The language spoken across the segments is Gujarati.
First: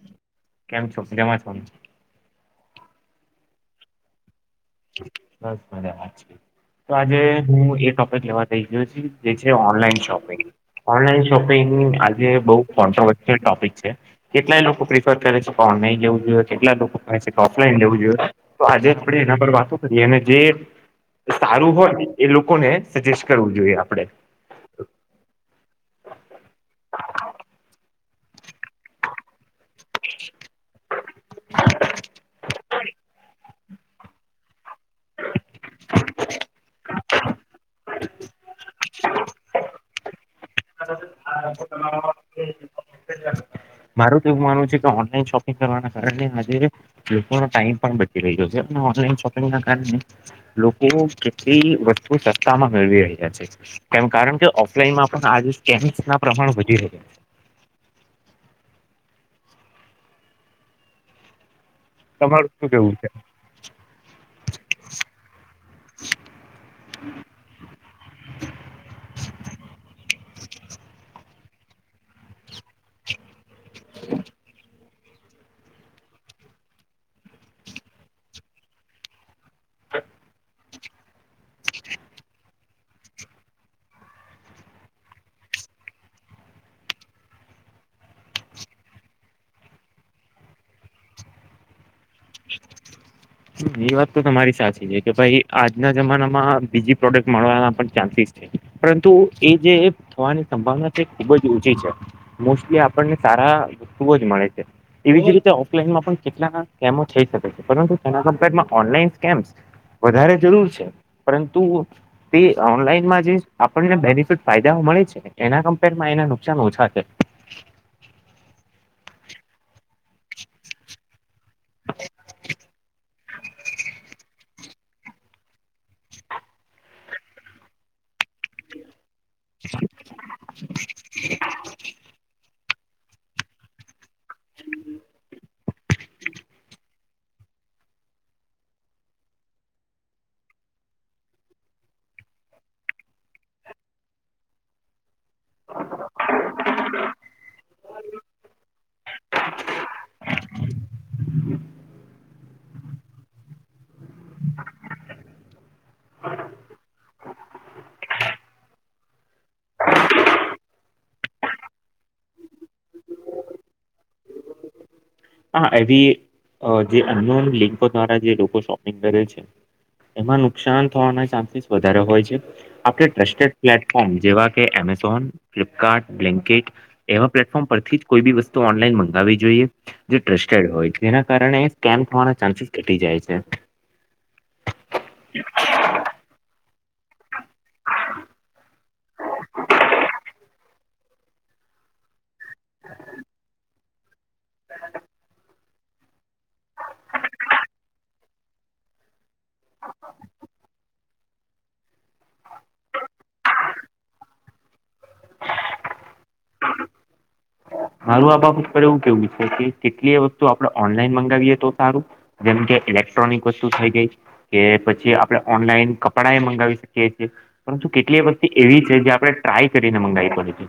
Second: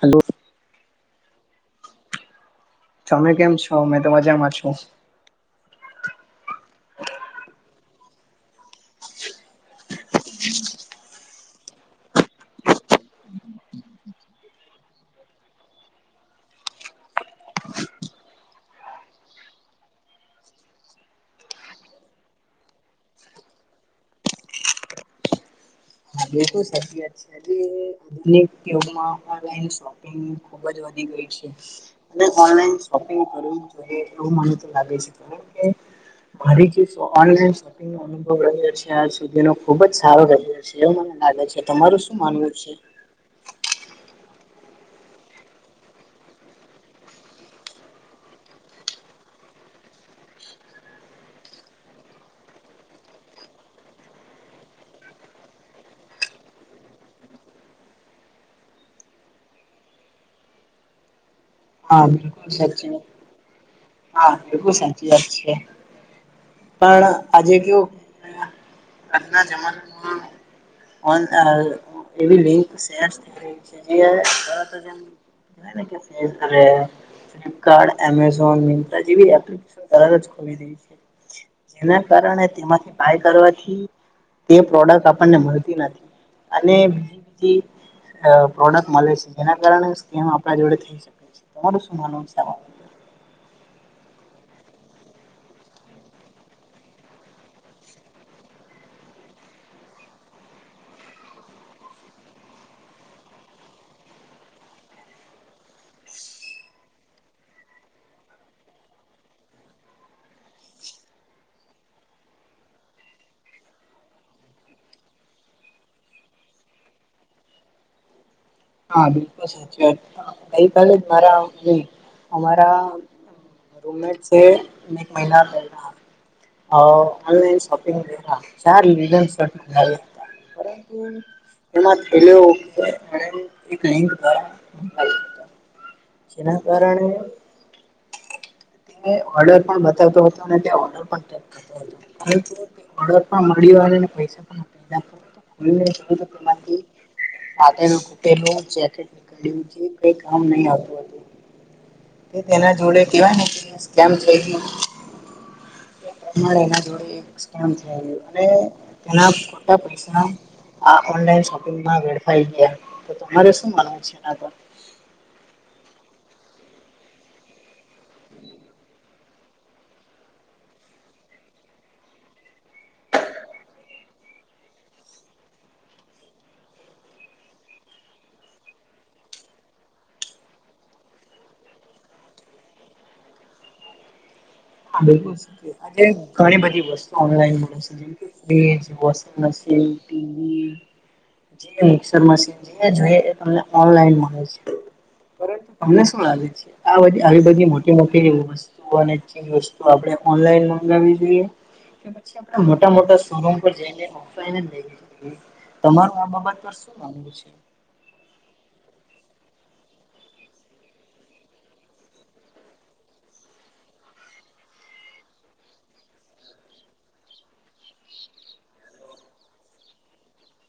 હલો કેમ છો મજામાં છો ને તમે કેમ છો મે તો મજામાં છું બસ મજા માં છે તો આજે હું એ ટોપિક લેવા તય ગ્યો છું જે છે ઓનલાઈન શોપિંગ ઓનલાઈન શોપિંગ આજે બઉ કો્રોવર્સલ ટોપિક છે કેટલાય લોકો પ્રિફર કરે છે કે ઓનલાઈન જવું જોઈએ કેટલાય લોકો કહે છે કે ઓફલાઈન લેવું જોઈએ તો આજે આપણે એના પર વાત કરી અને જે સારું હોય એ લોકોને સજેસ્ટ કરવું જોઈએ આપડે એ તો સાચી વાત છે જ આધુનિક યોગમાં ઓનલાઈન શોપિંગ ખુબ જ વધી ગય છે અને ઓનલાઈન શોપિંગ કરું એટલું મને તો લાગે છે કારણ કે ઘરે જે સો આને જે શોપિંગ અનુભવ રહ્યો છે આ સુધીનો ખુબ જ સારો રહ્યો છે એવું મને લાગે છે તમારું શું માનવું છે મારું તો એવું માનવું છે કે ઓનલાઈન શોપિંગ કરવાના કારણે આજે લોકોનો ટાઈમ પણ બચી રહ્યો છે ઓનલાઈન શોપિંગના કારણે લોકો કેટલી વસ્તુ સત્તા માં મેળવી રહ્યા છે કેમ કારણ કે ઓફલાઈનમાં પણ આજ સ્કેમ્સ ના પ્રમાણ વધી રહ્યાં છે હા છે બિલકુલ તમારું શું સાચી કેવું છે વાત હા એવુ સાચી વાત છે પણ આજે કેવું આજના જમાના માં [unintelligible] એવી લિંક શેરસ થઈ રહી છે કે [unintelligible] ફ્લિપકાર્ટ એમેઝોન મીન [unintelligible] કલર જ ખોલી દે છે જેના કારણે તેમાંથી બાય કરવાથી તે પ્રોડક્ટ આપણને મળતી નથી અને બીજી અ પ્રોડક્ટ મળે છે જેના કારણે સ્કેમ આપણા જોડે થઈ શ તમારું શું મનવું સે એ વાત તો તમારી સાચી છે કે ભાઈ આજના જમાનામાં બીજી પ્રોડક્ટ મળવાના પણ ચાન્સીસ છે પરંતુ એ જે થવાની સંભાવના છે એ ખુબ જ ઓછી છે મોસ્ટલી આપણને સારા વસ્તુઓ જ મળે છે એવી જ રી ઑફલાઇન માં પણ કેટલાકા કામો થઈ શકે છે [unintelligible] ઑનલાઇન સ્કેનસ વધારે જરૂર છે પરંતુ તે ઓનલાઈનમાં જે આપણને બેનિફિટ ફાયદાઓ મળે છે એના કમ્પેરમાં એના નુકસાન ઓછા છે હા બિલકુલ સાચી વાત અ ગઈકાલે જ મારા નય અમારા [unintelligible] [unintelligible] પરંતુ એમાં એલુ [unintelligible] એ કઈ [inaudible] જેના કારણે તેને ઓર્ડર પણ બતાવતો હતો અને ત્યાં ઓર્ડર પણ ચક કરતો ઓર્ડર પણ મળીને પૈસા પણ [unintelligible] ફાટેલું જેકેટ નીકળ્યું છે કામ નહી આવતું તેના જોડે કેવાયને સ્કેમ થઈ ગયું [unintelligible] એના જોડે એક સ્કેમ થયું અને તેના ખોટા પૈસા ઓનલાઈન શોપિંગમાં વેડફાઈ ગયા તો તમારે શું માનવું છે આ તો હા એવી જે અનનોન લિકો દ્વારા જે લોકો શોપિંગ કરે છે એમાં નુકસાન થવાના ચાન્સીસ વધારે હોય છે આપણે ટ્રસ્ટેડ પ્લેટફોર્મ જેવા કે એમેઝોન ફ્લિપકાર્ટ બ્લિંકિટ એવા પ્લેટફોર્મ પરથી જ કોઈ બી વસ્તુ ઓનલાઈન મંગાવવી જોઈએ જે ટ્રસ્ટેડ હોય તેના કારણે સ્કેમ થવાના ચાન્સીસ ઘટી જાય છે હા બિલકુલ [unintelligible] ઘણી બધી વસ્તુ ઓનલાઈન મંગાવી શકી ફ્રીજ, વોશિંગમસીન, ટવી જે મિકસર મસીન જે જોઈ એ તમને ઓનલાઈન મળે છે અમને શું લાગે છે આધી આવી બધી મોટી મોટી વસ્તુઓ અને વસ્તુ આપણે ઓનલાઈન મગાવવી જોઈએ પછી આપ મોટા મોટા શોરૂમ પર જઈને ઓફલાઈન તમા આ બાબત પર શું વાંધુ છે મારું આ બાબત પર એવું કેવું છે કે કેટલી વસ્તુ આપડણે ઓનલાઈન મંગાવીએ તો સારું જેમ કે ઇલેક્ટ્રોનિક વસ્તુ થઇ ગઈ કે પછી આપણે ઓનલાઈન કપડા એ મંગાવી શકીએ છીએ પરંતુ કેટલીય વસ્તી એવી છે જે આપણે ટ્રાય કરીને મંગાવી પડે છે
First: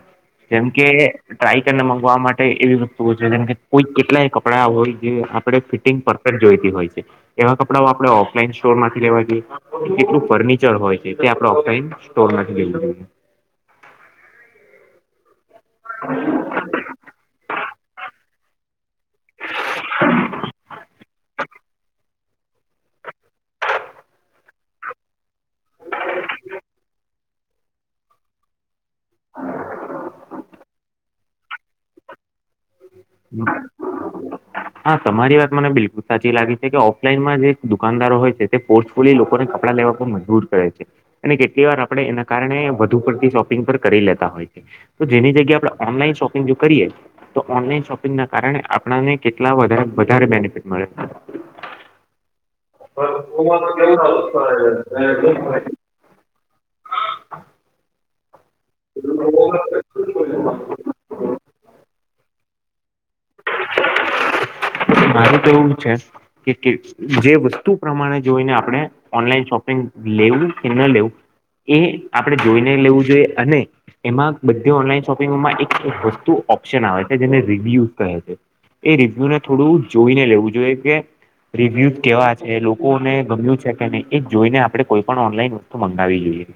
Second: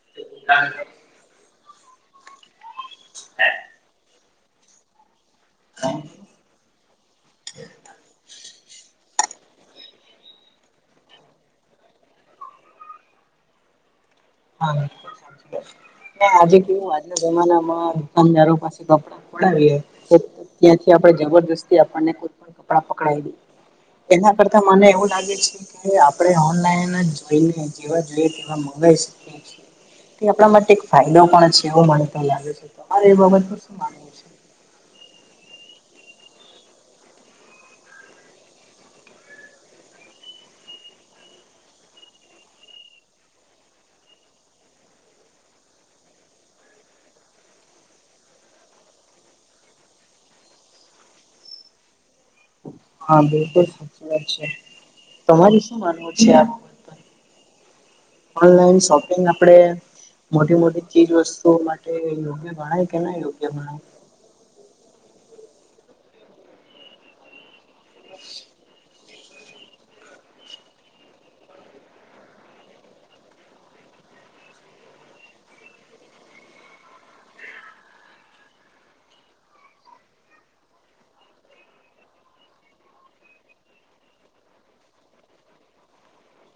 જેમકે ટ્રાય કરીને મગવા માટે એવી વસ્તુય છે જેમ કોઈ કેટલાય કપડા હોય જે આપણે ફિટિંગ પરફેક્ટ જોઈતી હોય છે એવા કપડાઓ આપણે ઓફલાઈન સ્ટોર માંથી લેવા જોઈએ કેટલું ફર્નિચર હોય છે તે આપણે ઓફલાઈન સ્ટોર માંથી લે જોઈએ હા સાચ આજે કેું આજના જમાનામાં દુકાનદારો પાસે કપડા ફોડાવીએ તો ત્યાંથી આપણે જબરજસ્તી આપણને કપડા પકડાઈદે એના કરતા મને એવું લાગે છે કે આપણે ઓનલાઈન જેવા જોઈએ તેવા મંગાવી શકી તે આપણા માટે એક ફાયદ પણ છે એવું મનેતા લાગે છે તમારે એ બાબત પર શું માનવું છે? [unintelligible] હા તમારી વાત મને બિલકુલ સાચી લાગે છે કે ઓફલાઈનમાં જે દુકાનદારો હોય છે તે પોર્ લી લોકોને કપડાં લેવા પણ મજબૂર કરે છે અને કેટલી વાર આપડણે એના કારણે વધુ પડતી શોપિંગ પર કરી લેતા હોય છે તો જેની જગ્યાએ આપણે ઓનલાઈન શોપિંગ જો કરીએ તો ઓનલાઈન શોપિંગ ના કારણે આપણને કેટલા વધારે બેનિફિટ મળે હા બિલકુલ સાચી વાત છે તમારે શું માનવું છે આ ઓનલાઈન શોપિંગ આપડે છે મોટી મોટી ચીજ વસ્તુઓ માટે યોગ્ય ગણાય કે ના યોગ્ય ગણાય મારું તો એવું છે કે જે વસ્તુ પ્રમાણે જોઈને આપણે ઓનલાઈન શોપિંગ લેવું કે ન લેવું એ આપણે જોઈને લેવું જોઈએ અને એમાં બધી ઓનલાઈન શોપિંગમાં એક વસ્તુ ઓપ્શન આવે છે જેને રિવ્યુ ક છે એ રિવ્યુ ને થોડું જોઈને લેવું જોઈએ કે રિવ્યુ કેવા છે લોકોને ગમ્યું છે કે નહી એ જોઈને આપડણે કોઈ પણ ઓનલાઈન વસ્તુ મંગાવવી જોઈએ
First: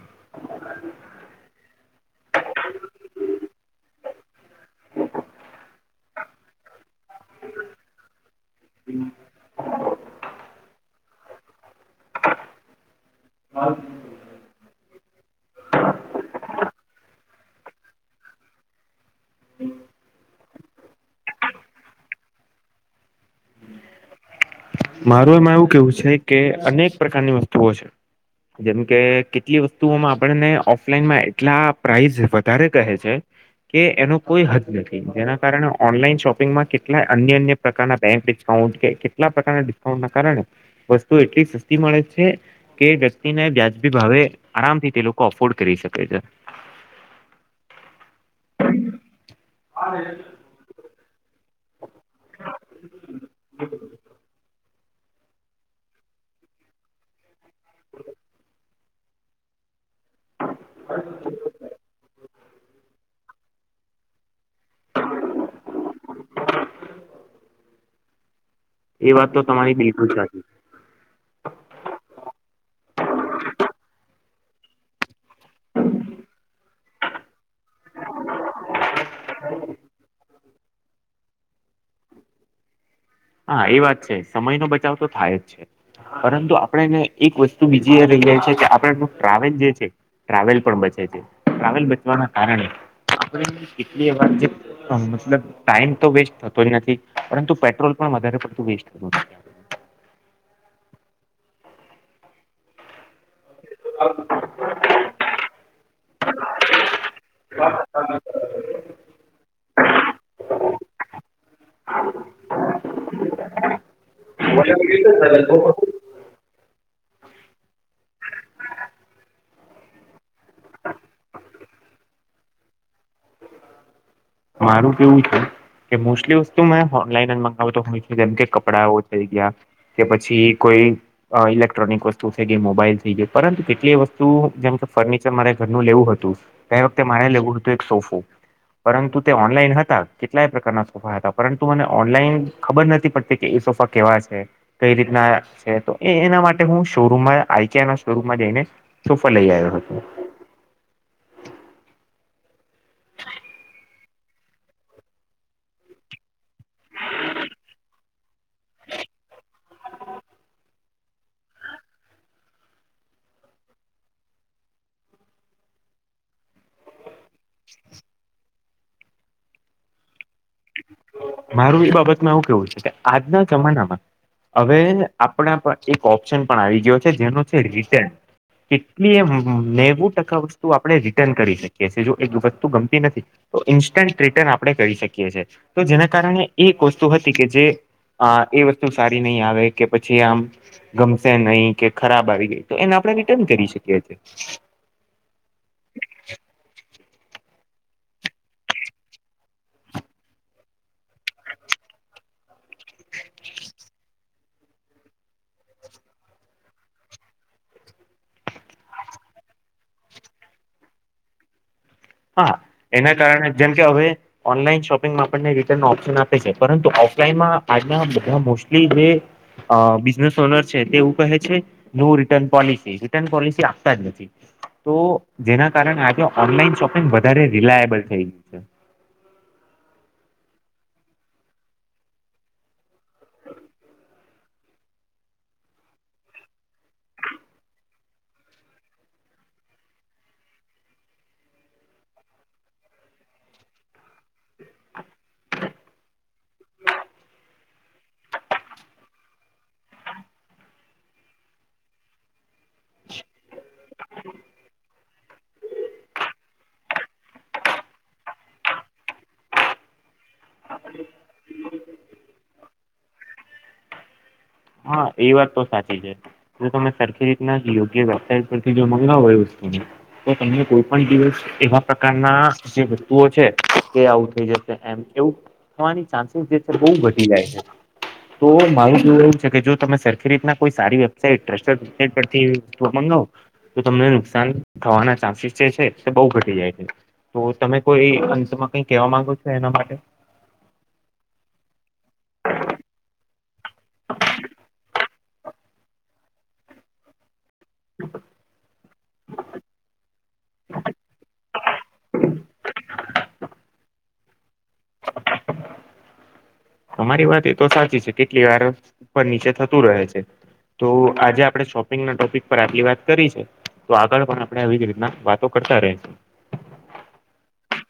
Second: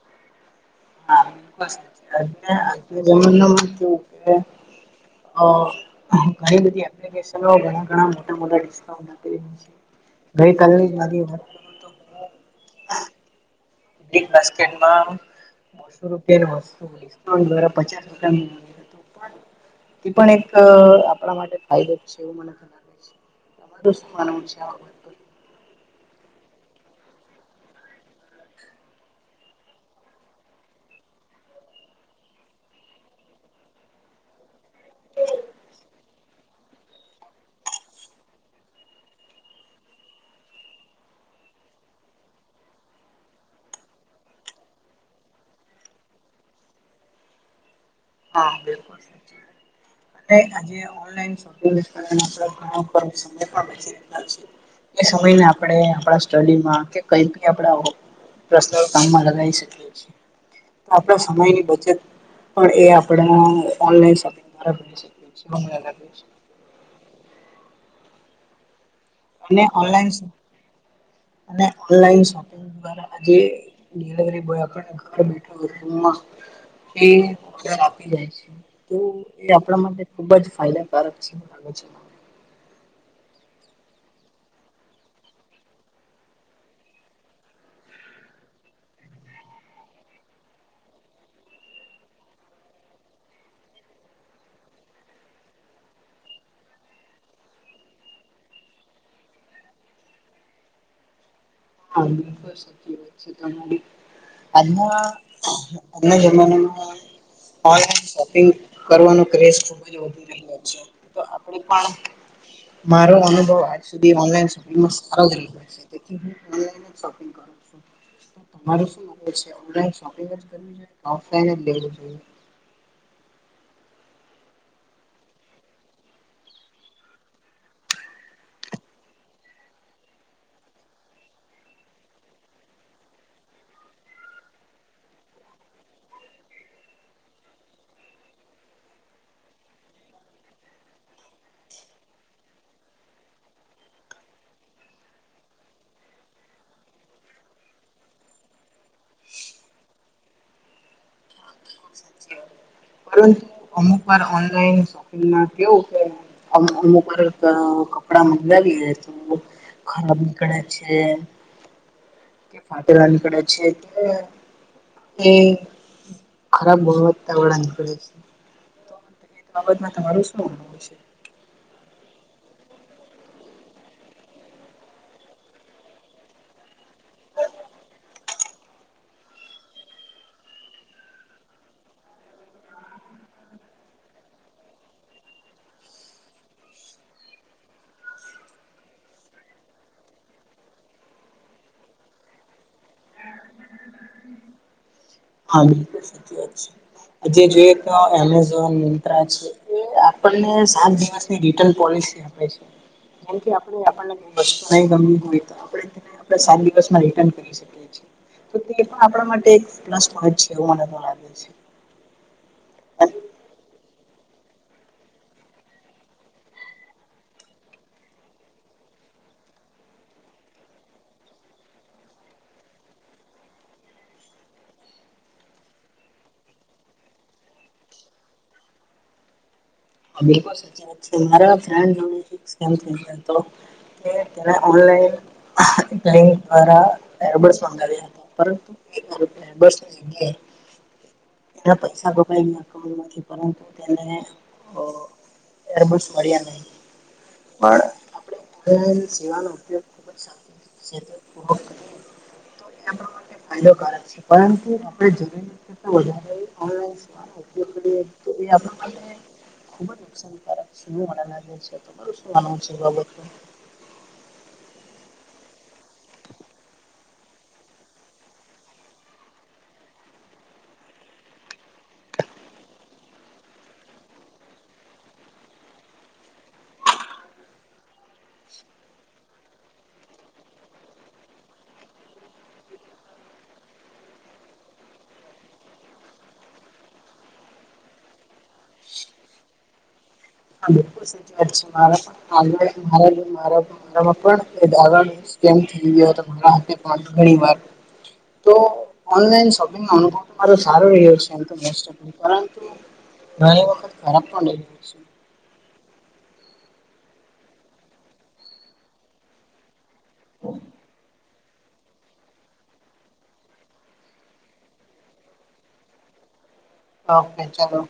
જમન ન મત કેવું કે અ ઘણી બધી એપ્લિકેશનો ઘણા ઘણા [unintelligible] ગય કાલે નાની ઉંમરે બિગ બાસ્કેટ માં બસો રૂપિયા વસ્તુઉ દ્વારા પચાસ રૂપિયા પણ એક આપણા માટે ફાયદો છે એવ મને લાગે છેું તમારું શું માનવું છે પર? મારુ માણ એવું કેવું છે કે અનેક પ્રકારની વસ્તુઓ છે જેમકે કેટલી વસ્તુઓમાં આપણને ઓફલાઈનમાં એટલા પ્રાઇઝ વધારે કહે છે કે એનો કોઈ હદ નથી જેના કારણે ઓનલાઈન શોપિંગમાં કેટલાય અન્ય અન્ય પ્રકારના બેંક ડિસ્કાઉન્ટ કેટલા પ્રકારના ડિસ્કાઉન્ટ ના કારણે વસ્તુ એટલી સસ્તી મળે છે કે વ્યક્તિને વ્યાજબી ભાવે આરામથી તે લોકો અફોર્ડ કરી શકે છે [inaudible] હા બિલકુલ આજે ઓનલાઈન છે આપ ઘણા સમય પણી છે એ સમયને આપણે આપણા સ્ટડીમાં કે કઈ આપડા પર્સ કામ મા લગાવી સક્યે છે આપણા સમયની બચત પણ એ પણ આ ઓનલાઇન [inaudible] એ વાત તો અને તમારી બિલકુલ ઓનલાઈન સાચી અને ઓનલાઈન શોપિંગ દ્વારા આજે ડિલવરી બોય આપ ઘર બેઠ માં એ ઓડર આપી જાય છે તો એ આપણા માટે ખુબ જ ફાયદા કારક છે હા એ વાત છે સમય નો બચાવ તો થાય જ છે પરંતુ આપણેને એક વસ્તુ બીજી એ કહે છે કે આપણે ટ્રાવેલ જે છે ટ્રાવેલ પણ બચે છે ટ્રાવેલ બચવાના કારણે કેટલી વાર મતલબ ટાઈમ તો વેસ્ટ થતો જ નથી પરંતુ પેટ્રોલ પણ વધારે પડતું વેસ્ટ થતું હા સાચી વાત છે તમારી [inaudible] જમાણુ ઓનલાઇન શોપિંગ કરવાનો ક્રેઝ [inaudible] આપણે પણ મારો અનુભવ આજ સુધી ઓનલાઈન શોપીંગ નો સારો રહ્યો ઓનલાઈન જ શોપિંગ કરો છું તમારે શું કેવું છે ઓનલાઇન શોપિંગ જ કરવું જોઈએ કે ઑફ્લાઈન જ લેવું જોઈએ મારું કેવું છે કે મોસ્ટલી વસ્તુ મેં ઓનલાઈન મંગાવું તો હમેશ કેમ કે કપડાઓ થઈ ગયા કે પછી કોઈ અ ઇલેક્ટ્રોનિક વસ્તુ થઈ ગઈ મોબાઈલ થઈ ગઈ પરંતુ કેટલી વસ્તુ જેમ કે ફર્નિચર મારે ઘરનું લેવું હતું તે વખતે મારે લેવું હતું એક સોફો પરંતુ તે ઓનલાઈન હતા કેટલાય પ્રકારના સોફા હતા પરંતુ મને ઓનલાઈન ખબર નથી પડતી કે એ સોફા કેવા છે કઈ રીતના છે તો એ એના માટે હું શોરૂમમાં આઈકા ના શોરૂમમાં જઈને સોફા લઈ આવ્યો હતો પરંતુ અમુક વાર ઓનલાઈન શોપિંગ મા કેવું અમ અમારાં કપડાં મગાવીએ તો ખરાબ નીકળે છે કે ફાટેલા નીકડા છે એટલે એ ખરાબ ગુણવતા વાળા નીકળે છે. આ બાબત માં તમારું શું માનવું છે. મારું એ બાબતમાં એવું કેવું છે કે આજના જમાનામાં. હવે આપણા એક ઓપ્શન પણ આવી ગયો છે જેનો છે રિટેન. કેટલી એ નેવું ટકા વસ્તુ આપણે રિટર્ન કરી શકી જો એક વસ્તુ ગમતી નથી. તો ઇન્સ્ટન્ટ રિટર્ન આપણે કરી શકીએ છીએ. તો જેના કારણે એક વસ્તુ હતી કે જે, અ એ વસ્તુ સારી નહી આવે કે પછી આમ ગમશે નહી કે ખરાબ આવી ગઈ તો એને આપણે રિટર્ન કરી શકીએ છીએ. હા બિલકુલ સાચી વાત છે આજે જોઈએ તો એમેઝોન મિત્રા છે એ આપણને સાત દિવસની રિટર્ન પોલિસી આપે છે. કારણ કે આપણને કોઈ વસ્તુ ગમી હોય તો આપડે તે આપણે સાત દિવસમાં રિટર્ન કરી શકીએ છીએ, તો તે પણ આપણા માટે એક પ્લસ પોન્ટ છે એવું માનવામાં આવે છે. હા અને એના કારણે જેમ કે હવે ઓનલાઈન શોપિંગમાં આપણને રીટર્ન ઓપ્શન આપે છે પરંતુ ઓફલાઈનમાં આજના બધા મોસ્ટલી જે અ બિઝનેસ ઓનર છે તેવ એવું કહે છે નું રિટર્ન પોલિસી. રિટર્ન પોલિસી આપતા જ નથી. તો જેના કારણે આજે ઓનલાઈન શોપિંગ વધારે રિલાયબલ થઈ. છે [unintelligible] તે ઓનલાઈન દ્વારા. [unintelligible] પરંતુ [inaudible] બસ [unintelligible] એના પૈસા કપાય એના એકાઉન્ટમાંથી. પરંતુ તેને અ એમ જ મળ્યા નહી. પણ આપ સેવાનો ઉપયોગ ખુબ સાર [inaudible] તો એના માટે ફાયદોકારક છે પરંતુ આપણે જરૂરી વધારે [inaudible] ઉપયોગ કરીએ છીએ. એ આપણા માટે ખુબ જ નુકસાનકારક છે [unintelligible] તમારું શું માનવું છે એ બાબતે? હા, એ વાત તો સાચી છે. જો તમે સરખી રીતના યોગ્ય વેબસાઇટ પરથી જો મંગાવો એ વસ્તુને તો તમને કોઈ પણ દિવસ એવા પ્રકારના જે વસ્તુઓ છે તે આવું થઈ જશે એમ કેવું થવાની ચાન્સીસ જે છે બહ ઘટી જાય છે તો મારું કહેવું એવું જો તમે સરખી રીતના કોઈ સારી વેબસાઈટ ટ્રસ્ટેડ વેબસાઇટ પરથી એ વસ્તુ મંગાવો તો તમને નુકસાન થવાના ચાન્સીસ જે છે એ બહુ ઘટી જાય છે. તો તમે કોઈ અશમાં કઈ કહેવા માંગો છો એના માટે? હા બિલકુલ સાચી વાત છે મારા મારા મારા મારા પણ [unintelligible] [unintelligible] ઘણી વાર [inaudible] તો ઓનલાઇન શોપિંગનો અનુભવ માંરો સારો રહ્યો છે એમ મોસ્ટોફ તો. પરંતુ ઘણી વખત ખરાબ પણ [unintelligible] [unintelligible] તમારી વાત એ તો સાચી છે કેટલીવાર ઉપર નીચે થતું રહે છે. તો આજે આપણે શોપ ગના ટોપિક પર આપટલી વાત કરી છે તો આગળ પણ આપણે આવી જ રીતના વાતો કરતા રહેશુ. ઓકે ચાલો.